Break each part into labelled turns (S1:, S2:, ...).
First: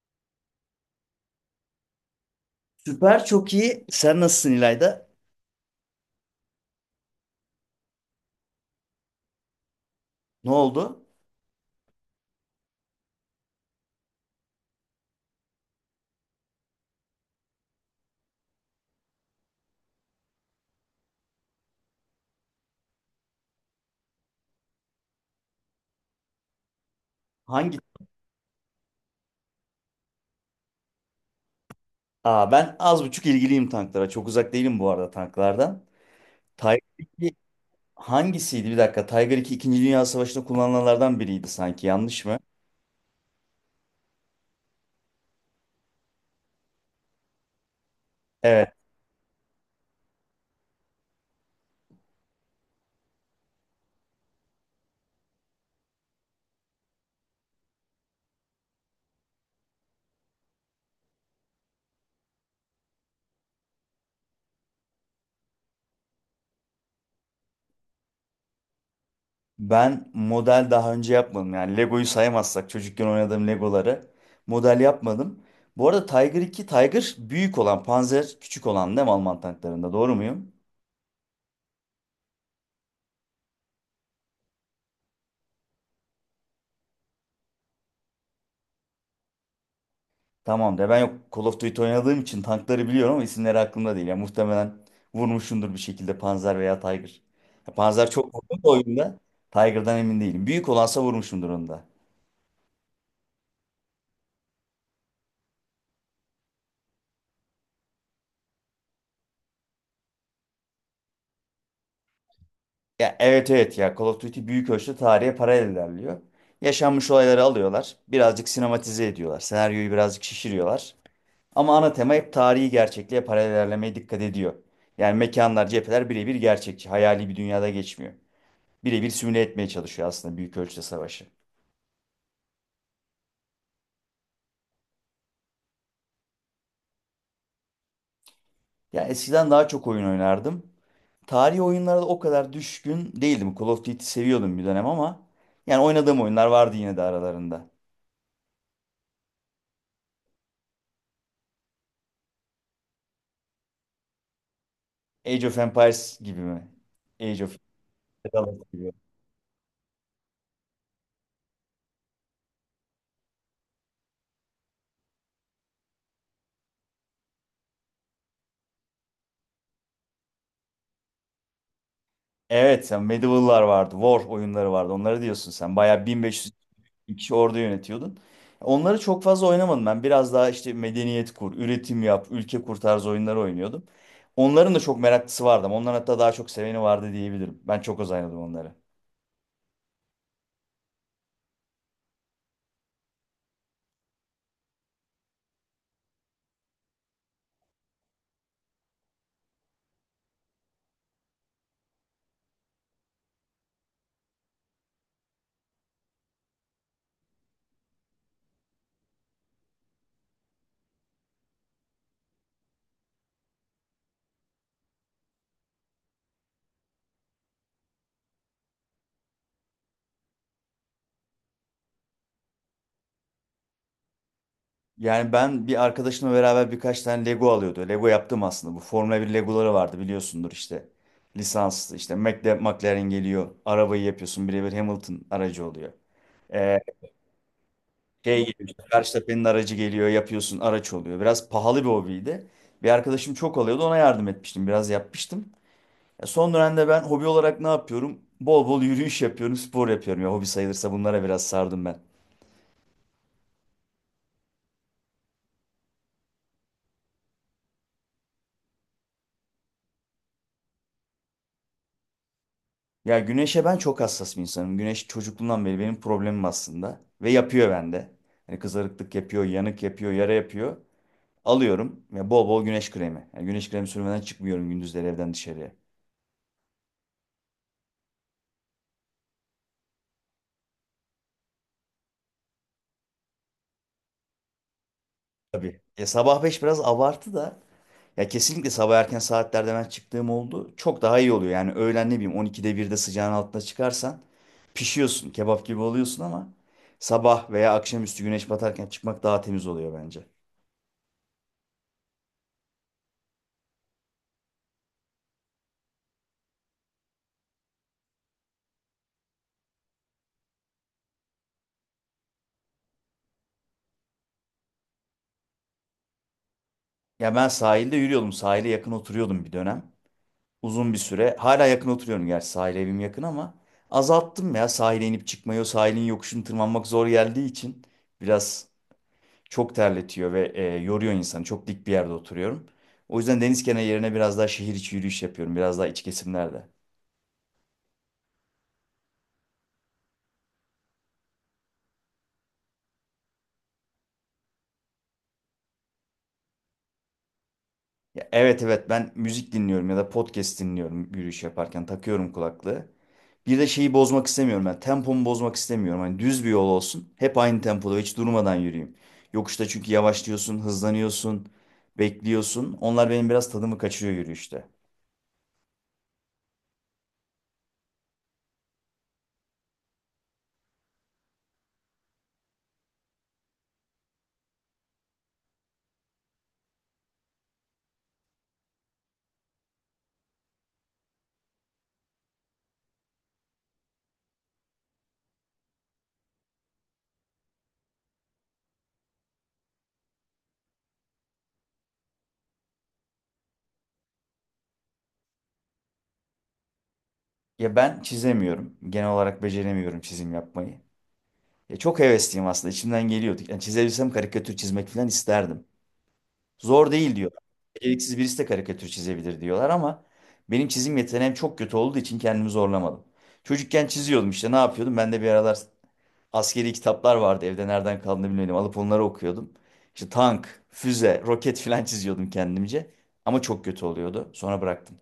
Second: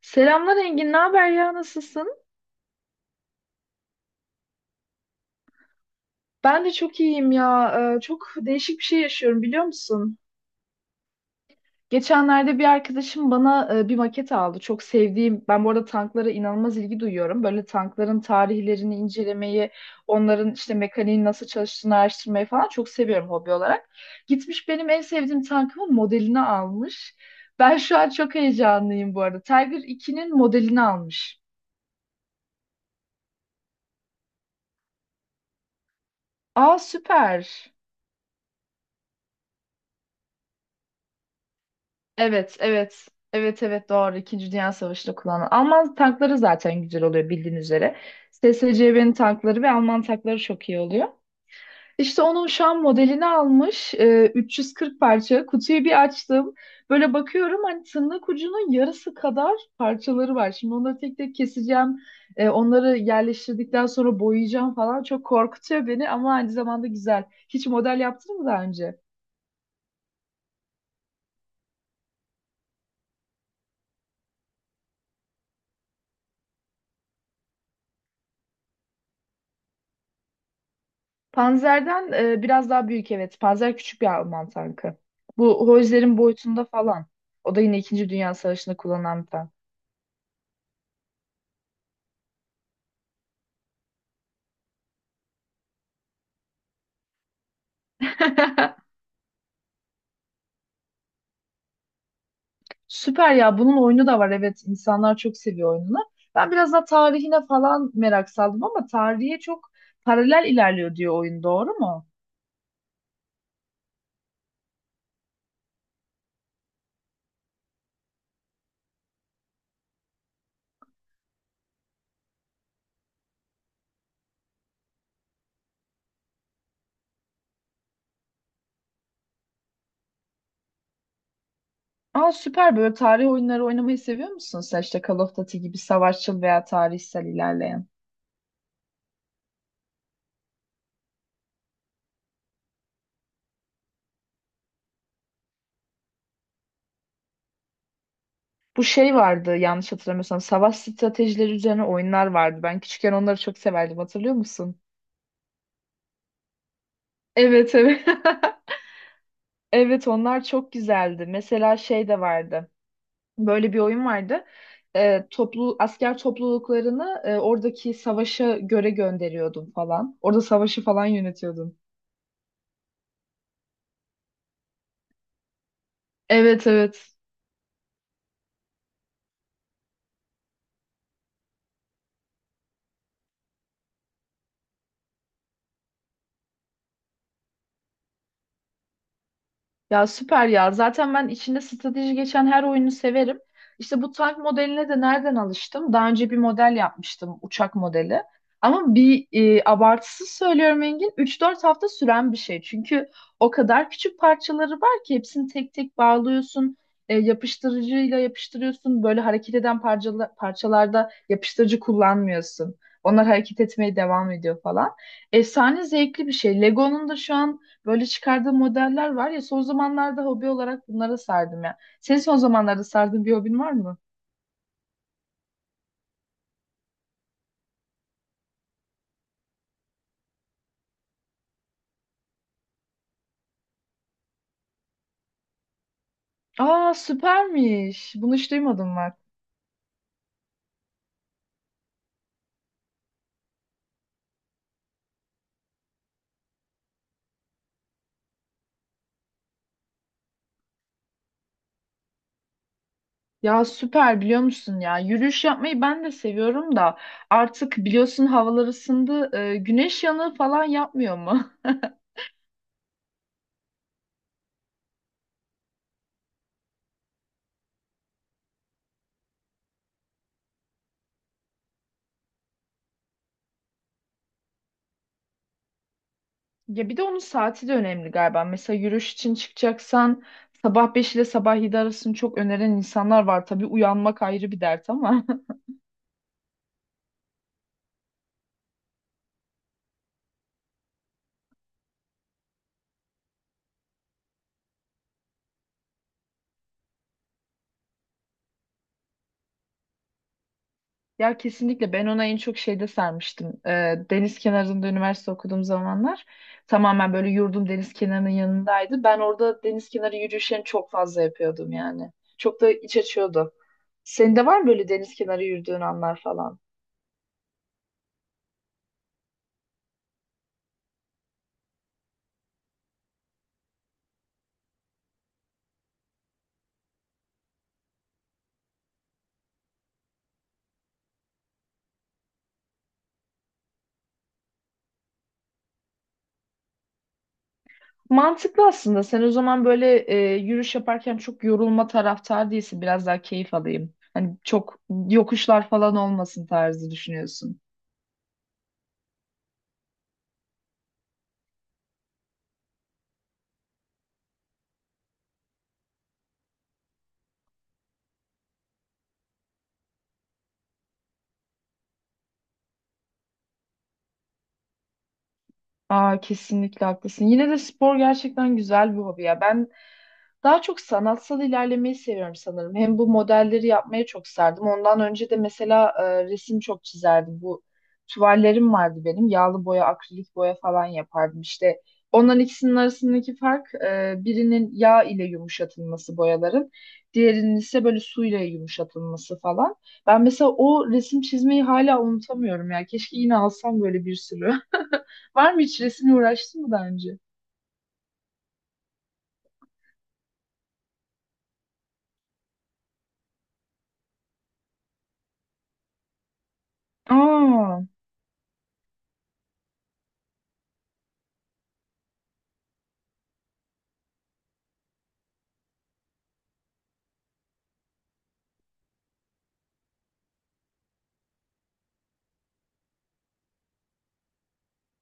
S1: Selamlar Engin, ne haber ya, nasılsın?
S2: Süper çok iyi. Sen nasılsın İlayda?
S1: Ben de çok iyiyim ya. Çok değişik bir şey yaşıyorum biliyor musun?
S2: Ne oldu?
S1: Geçenlerde bir arkadaşım bana bir maket aldı. Çok sevdiğim, ben bu arada tanklara inanılmaz ilgi duyuyorum. Böyle tankların tarihlerini incelemeyi, onların işte mekaniğin nasıl çalıştığını araştırmayı falan çok seviyorum hobi olarak. Gitmiş benim en sevdiğim tankımın modelini almış. Ben
S2: Hangi?
S1: şu an çok heyecanlıyım bu arada. Tiger 2'nin modelini almış.
S2: Aa, ben az buçuk ilgiliyim tanklara. Çok uzak değilim bu arada tanklardan.
S1: Aa
S2: Tiger 2
S1: süper.
S2: hangisiydi? Bir dakika. Tiger 2 İkinci Dünya Savaşı'nda kullanılanlardan biriydi sanki. Yanlış mı?
S1: Evet, evet. Evet, evet doğru. İkinci Dünya Savaşı'nda kullanılan. Alman tankları zaten güzel oluyor bildiğin üzere.
S2: Evet.
S1: SSCB'nin tankları ve Alman tankları çok iyi oluyor. İşte onun şu an modelini almış. 340 parça. Kutuyu bir açtım. Böyle bakıyorum hani tırnak ucunun yarısı kadar parçaları var. Şimdi onları tek tek keseceğim. Onları yerleştirdikten sonra boyayacağım falan. Çok korkutuyor beni ama aynı zamanda güzel. Hiç model yaptın mı daha önce?
S2: Ben model daha önce yapmadım. Yani Lego'yu saymazsak çocukken oynadığım Legoları model yapmadım. Bu arada Tiger 2, Tiger büyük olan, Panzer küçük olan değil mi Alman tanklarında? Doğru muyum?
S1: Panzer'den biraz daha büyük evet. Panzer küçük bir Alman tankı. Bu Hojler'in boyutunda falan. O da yine İkinci Dünya Savaşı'nda kullanılan bir tank.
S2: Tamam de ben yok, Call of Duty oynadığım için tankları biliyorum ama isimleri aklımda değil. Ya muhtemelen vurmuşumdur bir şekilde Panzer veya Tiger. Ya Panzer çok vurdum da oyunda. Tiger'dan emin değilim. Büyük olansa vurmuşumdur onu da.
S1: Süper ya. Bunun oyunu da var. Evet, insanlar çok seviyor oyununu. Ben biraz daha tarihine falan merak saldım ama tarihe çok paralel ilerliyor diyor oyun. Doğru mu?
S2: Ya evet evet ya, Call of Duty büyük ölçüde tarihe paralel ilerliyor. Yaşanmış olayları alıyorlar. Birazcık sinematize ediyorlar. Senaryoyu birazcık şişiriyorlar. Ama ana tema hep tarihi gerçekliğe paralel ilerlemeye dikkat ediyor. Yani mekanlar, cepheler birebir gerçekçi. Hayali bir dünyada geçmiyor. Birebir simüle etmeye çalışıyor aslında büyük ölçüde savaşı.
S1: Aa süper. Böyle tarih oyunları oynamayı seviyor musun sen? İşte Call of Duty gibi savaşçıl veya tarihsel ilerleyen.
S2: Ya eskiden daha çok oyun oynardım. Tarihi oyunlara da o kadar düşkün değildim. Call of Duty seviyordum bir dönem ama yani oynadığım oyunlar vardı yine de aralarında.
S1: Bu şey vardı yanlış hatırlamıyorsam savaş stratejileri üzerine oyunlar vardı. Ben küçükken onları çok severdim hatırlıyor musun?
S2: Age of Empires gibi mi? Age of
S1: Evet, evet.
S2: Empires gibi.
S1: Evet, onlar çok güzeldi. Mesela şey de vardı. Böyle bir oyun vardı. Toplu asker topluluklarını oradaki savaşa göre gönderiyordum falan. Orada savaşı falan yönetiyordum.
S2: Evet, sen Medieval'lar vardı, War oyunları vardı. Onları diyorsun sen. Bayağı 1500
S1: Evet, evet.
S2: kişi orada yönetiyordun. Onları çok fazla oynamadım ben. Biraz daha işte medeniyet kur, üretim yap, ülke kur tarzı oyunları oynuyordum. Onların da çok meraklısı vardı ama onların hatta daha çok seveni vardı diyebilirim. Ben çok az oynadım onları.
S1: Ya süper ya. Zaten ben içinde strateji geçen her oyunu severim. İşte bu tank modeline de nereden alıştım? Daha önce bir model yapmıştım, uçak modeli. Ama bir abartısız söylüyorum Engin, 3-4 hafta süren bir şey. Çünkü o kadar küçük parçaları var ki hepsini tek tek bağlıyorsun. Yapıştırıcıyla yapıştırıyorsun. Böyle hareket eden parçalarda yapıştırıcı kullanmıyorsun. Onlar hareket etmeye devam ediyor falan. Efsane zevkli bir şey. Lego'nun da şu an. Böyle çıkardığım modeller var ya, son zamanlarda hobi olarak bunlara sardım ya. Senin son zamanlarda sardığın bir hobin var mı?
S2: Yani ben bir arkadaşımla beraber birkaç tane Lego alıyordu. Lego yaptım aslında. Bu Formula bir Legoları vardı biliyorsundur işte. Lisanslı işte McLaren geliyor. Arabayı yapıyorsun. Birebir Hamilton aracı oluyor. Ee,
S1: Aa süpermiş. Bunu
S2: şey
S1: hiç
S2: geliyor güzel. İşte
S1: duymadım bak.
S2: Verstappen'in aracı geliyor. Yapıyorsun araç oluyor. Biraz pahalı bir hobiydi. Bir arkadaşım çok alıyordu. Ona yardım etmiştim. Biraz yapmıştım. Ya son dönemde ben hobi olarak ne yapıyorum? Bol bol yürüyüş yapıyorum. Spor yapıyorum. Ya hobi sayılırsa bunlara biraz sardım ben.
S1: Ya süper biliyor musun ya? Yürüyüş yapmayı ben de seviyorum da artık biliyorsun havalar ısındı. Güneş yanığı falan yapmıyor mu?
S2: Ya güneşe ben çok hassas bir insanım. Güneş çocukluğumdan beri benim problemim aslında. Ve yapıyor bende. Hani kızarıklık yapıyor, yanık yapıyor, yara yapıyor. Alıyorum ve bol bol güneş kremi. Yani güneş kremi sürmeden çıkmıyorum gündüzleri evden dışarıya.
S1: Ya bir de onun saati de önemli galiba. Mesela yürüyüş için çıkacaksan sabah 5 ile sabah 7 arasını çok öneren insanlar var. Tabii uyanmak ayrı bir dert ama.
S2: Tabii. Ya sabah 5 biraz abartı da. Ya kesinlikle sabah erken saatlerde ben çıktığım oldu. Çok daha iyi oluyor. Yani öğlen ne bileyim 12'de 1'de sıcağın altına çıkarsan pişiyorsun. Kebap gibi oluyorsun ama sabah veya akşamüstü güneş batarken çıkmak daha temiz oluyor bence.
S1: Ya kesinlikle ben ona en çok şeyde sarmıştım. Deniz kenarında üniversite okuduğum zamanlar tamamen böyle yurdum deniz kenarının yanındaydı. Ben orada deniz kenarı yürüyüşlerini çok fazla yapıyordum yani. Çok da iç açıyordu. Senin de var mı böyle deniz kenarı yürüdüğün anlar falan?
S2: Ya ben sahilde yürüyordum. Sahile yakın oturuyordum bir dönem, uzun bir süre. Hala yakın oturuyorum, gerçi sahil evim yakın ama azalttım ya sahile inip çıkmayı. O sahilin yokuşunu tırmanmak zor geldiği için biraz, çok terletiyor ve yoruyor insanı. Çok dik bir yerde oturuyorum. O yüzden deniz kenarı yerine biraz daha şehir içi yürüyüş yapıyorum. Biraz daha iç kesimlerde.
S1: Mantıklı aslında. Sen o zaman böyle yürüyüş yaparken çok yorulma taraftar değilsin. Biraz daha keyif alayım. Hani çok yokuşlar falan olmasın tarzı düşünüyorsun.
S2: Ya, evet evet, ben müzik dinliyorum ya da podcast dinliyorum yürüyüş yaparken, takıyorum kulaklığı. Bir de şeyi bozmak istemiyorum ben. Tempomu bozmak istemiyorum. Hani düz bir yol olsun. Hep aynı tempoda hiç durmadan yürüyeyim. Yokuşta çünkü yavaşlıyorsun, hızlanıyorsun, bekliyorsun. Onlar benim biraz tadımı kaçırıyor yürüyüşte.
S1: Aa, kesinlikle haklısın. Yine de spor gerçekten güzel bir hobi ya. Ben daha çok sanatsal ilerlemeyi seviyorum sanırım. Hem bu modelleri yapmaya çok sardım. Ondan önce de mesela resim çok çizerdim. Bu tuvallerim vardı benim. Yağlı boya, akrilik boya falan yapardım. İşte onların ikisinin arasındaki fark birinin yağ ile yumuşatılması boyaların. Diğerinin ise böyle suyla yumuşatılması falan. Ben mesela o resim çizmeyi hala unutamıyorum ya. Keşke yine alsam böyle bir sürü. Var mı, hiç resimle uğraştın mı daha önce?
S2: Ya ben çizemiyorum. Genel olarak beceremiyorum çizim yapmayı. Ya çok hevesliyim aslında. İçimden geliyordu. Yani çizebilsem karikatür çizmek falan isterdim. Zor değil diyor.
S1: Aa,
S2: Beceriksiz birisi de karikatür çizebilir diyorlar ama benim çizim yeteneğim çok kötü olduğu için kendimi zorlamadım. Çocukken çiziyordum işte, ne yapıyordum? Ben de bir aralar askeri kitaplar vardı evde, nereden kaldığını bilmedim. Alıp onları okuyordum. İşte tank, füze, roket filan çiziyordum kendimce. Ama çok kötü oluyordu. Sonra bıraktım.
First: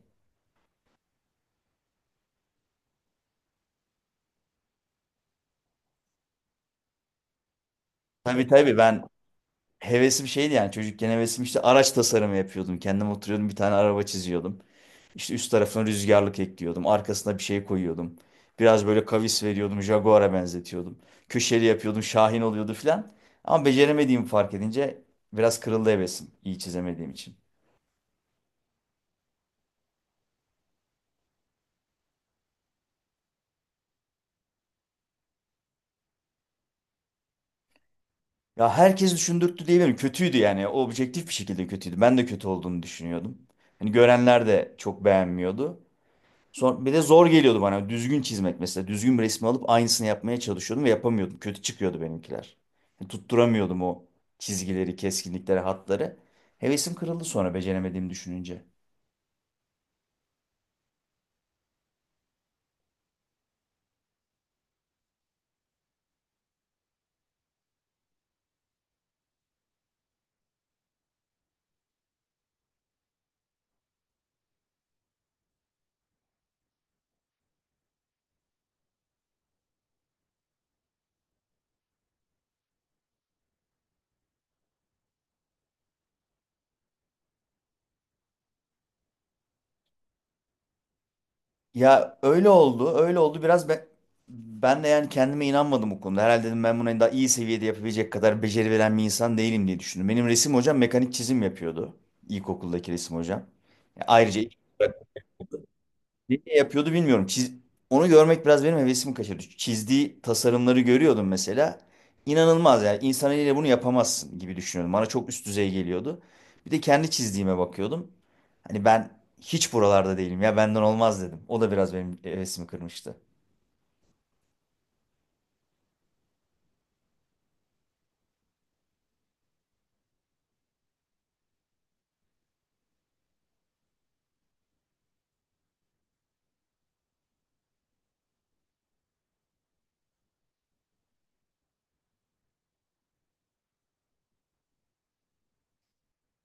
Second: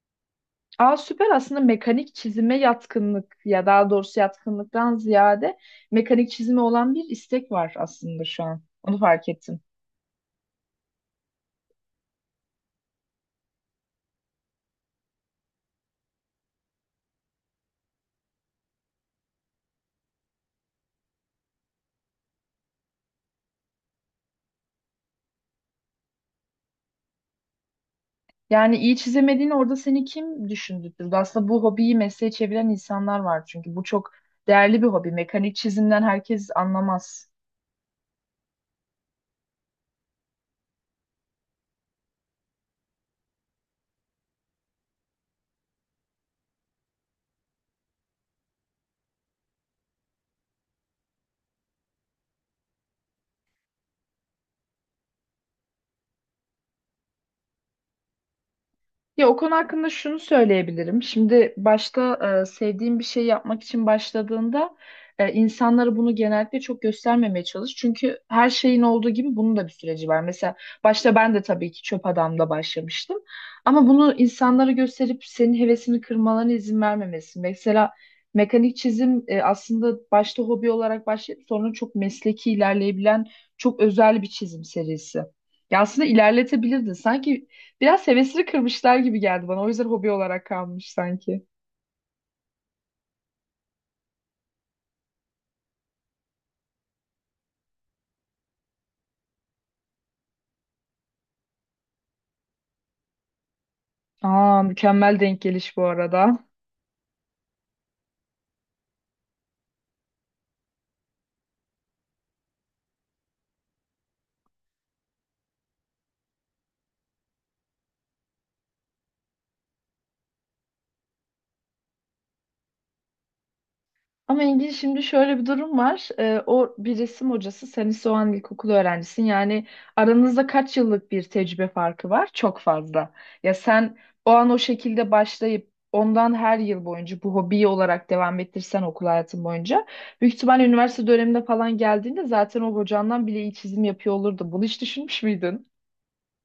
S1: aa, süper aslında mekanik çizime yatkınlık ya, daha doğrusu yatkınlıktan ziyade mekanik çizime olan bir istek var aslında şu
S2: Tabii
S1: an.
S2: tabii,
S1: Onu
S2: ben
S1: fark ettim.
S2: hevesim şeydi yani, çocukken hevesim işte araç tasarımı yapıyordum. Kendim oturuyordum bir tane araba çiziyordum. İşte üst tarafına rüzgarlık ekliyordum. Arkasına bir şey koyuyordum. Biraz böyle kavis veriyordum. Jaguar'a benzetiyordum. Köşeli yapıyordum. Şahin oluyordu filan. Ama beceremediğimi fark edince biraz kırıldı hevesim, iyi çizemediğim için.
S1: Yani iyi çizemediğini orada seni kim düşündürttü? Aslında bu hobiyi mesleğe çeviren insanlar var çünkü bu çok değerli bir hobi. Mekanik çizimden herkes anlamaz.
S2: Ya herkes düşündürttü diyebilirim. Kötüydü yani. O objektif bir şekilde kötüydü. Ben de kötü olduğunu düşünüyordum. Hani görenler de çok beğenmiyordu. Son, bir de zor geliyordu bana. Düzgün çizmek mesela. Düzgün bir resmi alıp aynısını yapmaya çalışıyordum ve yapamıyordum. Kötü çıkıyordu benimkiler. Yani tutturamıyordum o çizgileri, keskinlikleri, hatları. Hevesim kırıldı sonra, beceremediğimi düşününce.
S1: Ya o konu hakkında şunu söyleyebilirim. Şimdi başta sevdiğim bir şey yapmak için başladığında insanlara bunu genellikle çok göstermemeye çalış. Çünkü her şeyin olduğu gibi bunun da bir süreci var. Mesela başta ben de tabii ki çöp adamla başlamıştım. Ama bunu insanlara gösterip senin hevesini kırmalarına izin vermemesi. Mesela mekanik çizim aslında başta hobi olarak başlayıp sonra çok mesleki ilerleyebilen çok özel bir çizim serisi. Ya aslında ilerletebilirdin. Sanki biraz hevesini kırmışlar gibi geldi bana. O yüzden hobi olarak kalmış sanki.
S2: Ya öyle oldu, öyle oldu. Ben de yani kendime inanmadım bu konuda. Herhalde dedim ben bunu daha iyi seviyede yapabilecek kadar beceri veren bir insan değilim diye düşündüm. Benim resim hocam mekanik çizim yapıyordu. İlkokuldaki resim hocam. Ya ayrıca
S1: Aa, mükemmel denk geliş bu
S2: ne
S1: arada.
S2: yapıyordu bilmiyorum. Onu görmek biraz benim hevesimi kaçırdı. Çizdiği tasarımları görüyordum mesela. İnanılmaz yani. İnsan eliyle bunu yapamazsın gibi düşünüyordum. Bana çok üst düzey geliyordu. Bir de kendi çizdiğime bakıyordum. Hani ben hiç buralarda değilim ya, benden olmaz dedim. O da biraz benim hevesimi kırmıştı.
S1: Ama Engin şimdi şöyle bir durum var. O bir resim hocası, sen ise o an ilkokul öğrencisin. Yani aranızda kaç yıllık bir tecrübe farkı var? Çok fazla. Ya sen o an o şekilde başlayıp ondan her yıl boyunca bu hobiyi olarak devam ettirsen okul hayatın boyunca büyük ihtimal üniversite döneminde falan geldiğinde zaten o hocandan bile iyi çizim yapıyor olurdu. Bunu hiç düşünmüş müydün?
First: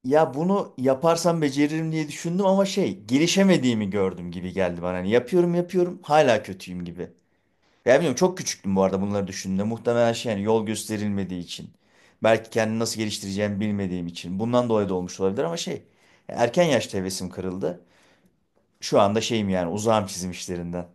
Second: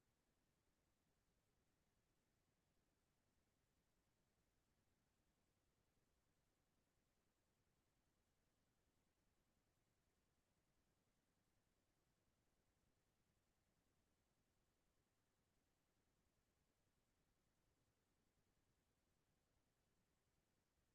S2: Ya bunu yaparsam beceririm diye düşündüm ama şey, gelişemediğimi gördüm gibi geldi bana. Hani yapıyorum yapıyorum hala kötüyüm gibi. Ya bilmiyorum, çok küçüktüm bu arada bunları düşündüğümde. Muhtemelen şey yani, yol gösterilmediği için. Belki kendini nasıl geliştireceğimi bilmediğim için. Bundan dolayı da olmuş olabilir ama şey, erken yaşta hevesim kırıldı. Şu anda şeyim yani, uzağım çizim işlerinden.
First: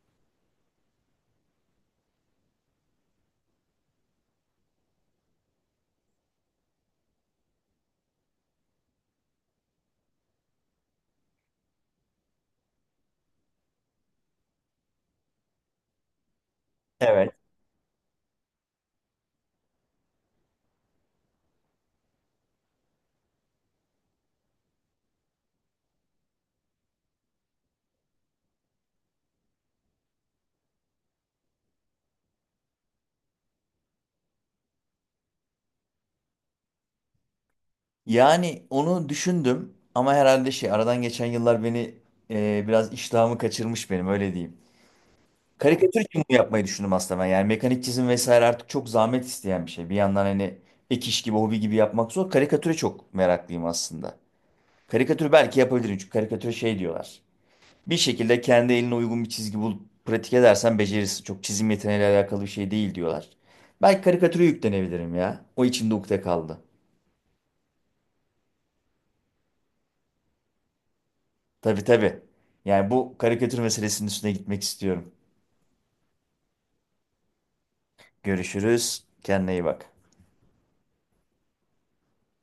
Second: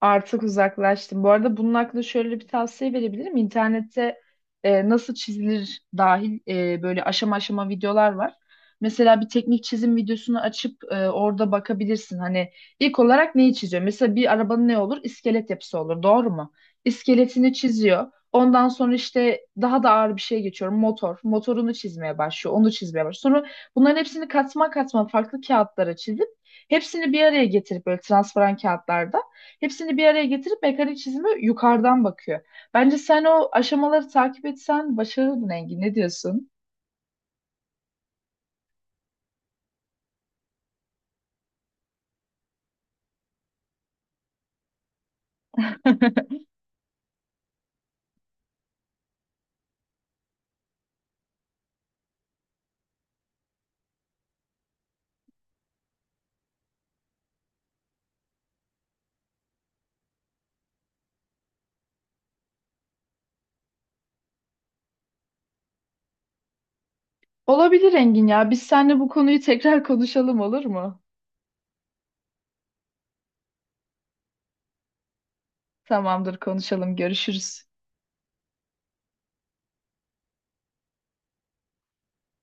S1: Artık uzaklaştım. Bu arada bunun hakkında şöyle bir tavsiye verebilirim. İnternette nasıl çizilir dahil, böyle aşama aşama videolar var. Mesela bir teknik çizim videosunu açıp orada bakabilirsin. Hani ilk olarak neyi çiziyor? Mesela bir arabanın ne olur? İskelet yapısı olur. Doğru mu?
S2: Evet.
S1: İskeletini çiziyor. Ondan sonra işte daha da ağır bir şeye geçiyorum. Motor. Motorunu çizmeye başlıyor. Onu çizmeye başlıyor. Sonra bunların hepsini katma katma farklı kağıtlara çizip hepsini bir araya getirip böyle transparan kağıtlarda. Hepsini bir araya getirip mekanik çizimi yukarıdan bakıyor. Bence sen o aşamaları takip etsen başarırdın Engin. Ne diyorsun?
S2: Yani onu düşündüm ama herhalde şey, aradan geçen yıllar beni biraz iştahımı kaçırmış benim, öyle diyeyim. Karikatür için bunu yapmayı düşündüm aslında ben. Yani mekanik çizim vesaire artık çok zahmet isteyen bir şey. Bir yandan hani ek iş gibi hobi gibi yapmak zor. Karikatüre çok meraklıyım aslında. Karikatür belki yapabilirim çünkü karikatüre şey diyorlar. Bir şekilde kendi eline uygun bir çizgi bulup pratik edersen becerirsin. Çok çizim yeteneğiyle alakalı bir şey değil diyorlar. Belki karikatüre yüklenebilirim ya. O içimde ukde kaldı.
S1: Olabilir Engin ya. Biz seninle bu konuyu tekrar konuşalım olur mu?
S2: Tabii tabii. Yani bu karikatür meselesinin üstüne gitmek istiyorum.
S1: Tamamdır konuşalım. Görüşürüz.
S2: Görüşürüz. Kendine iyi bak.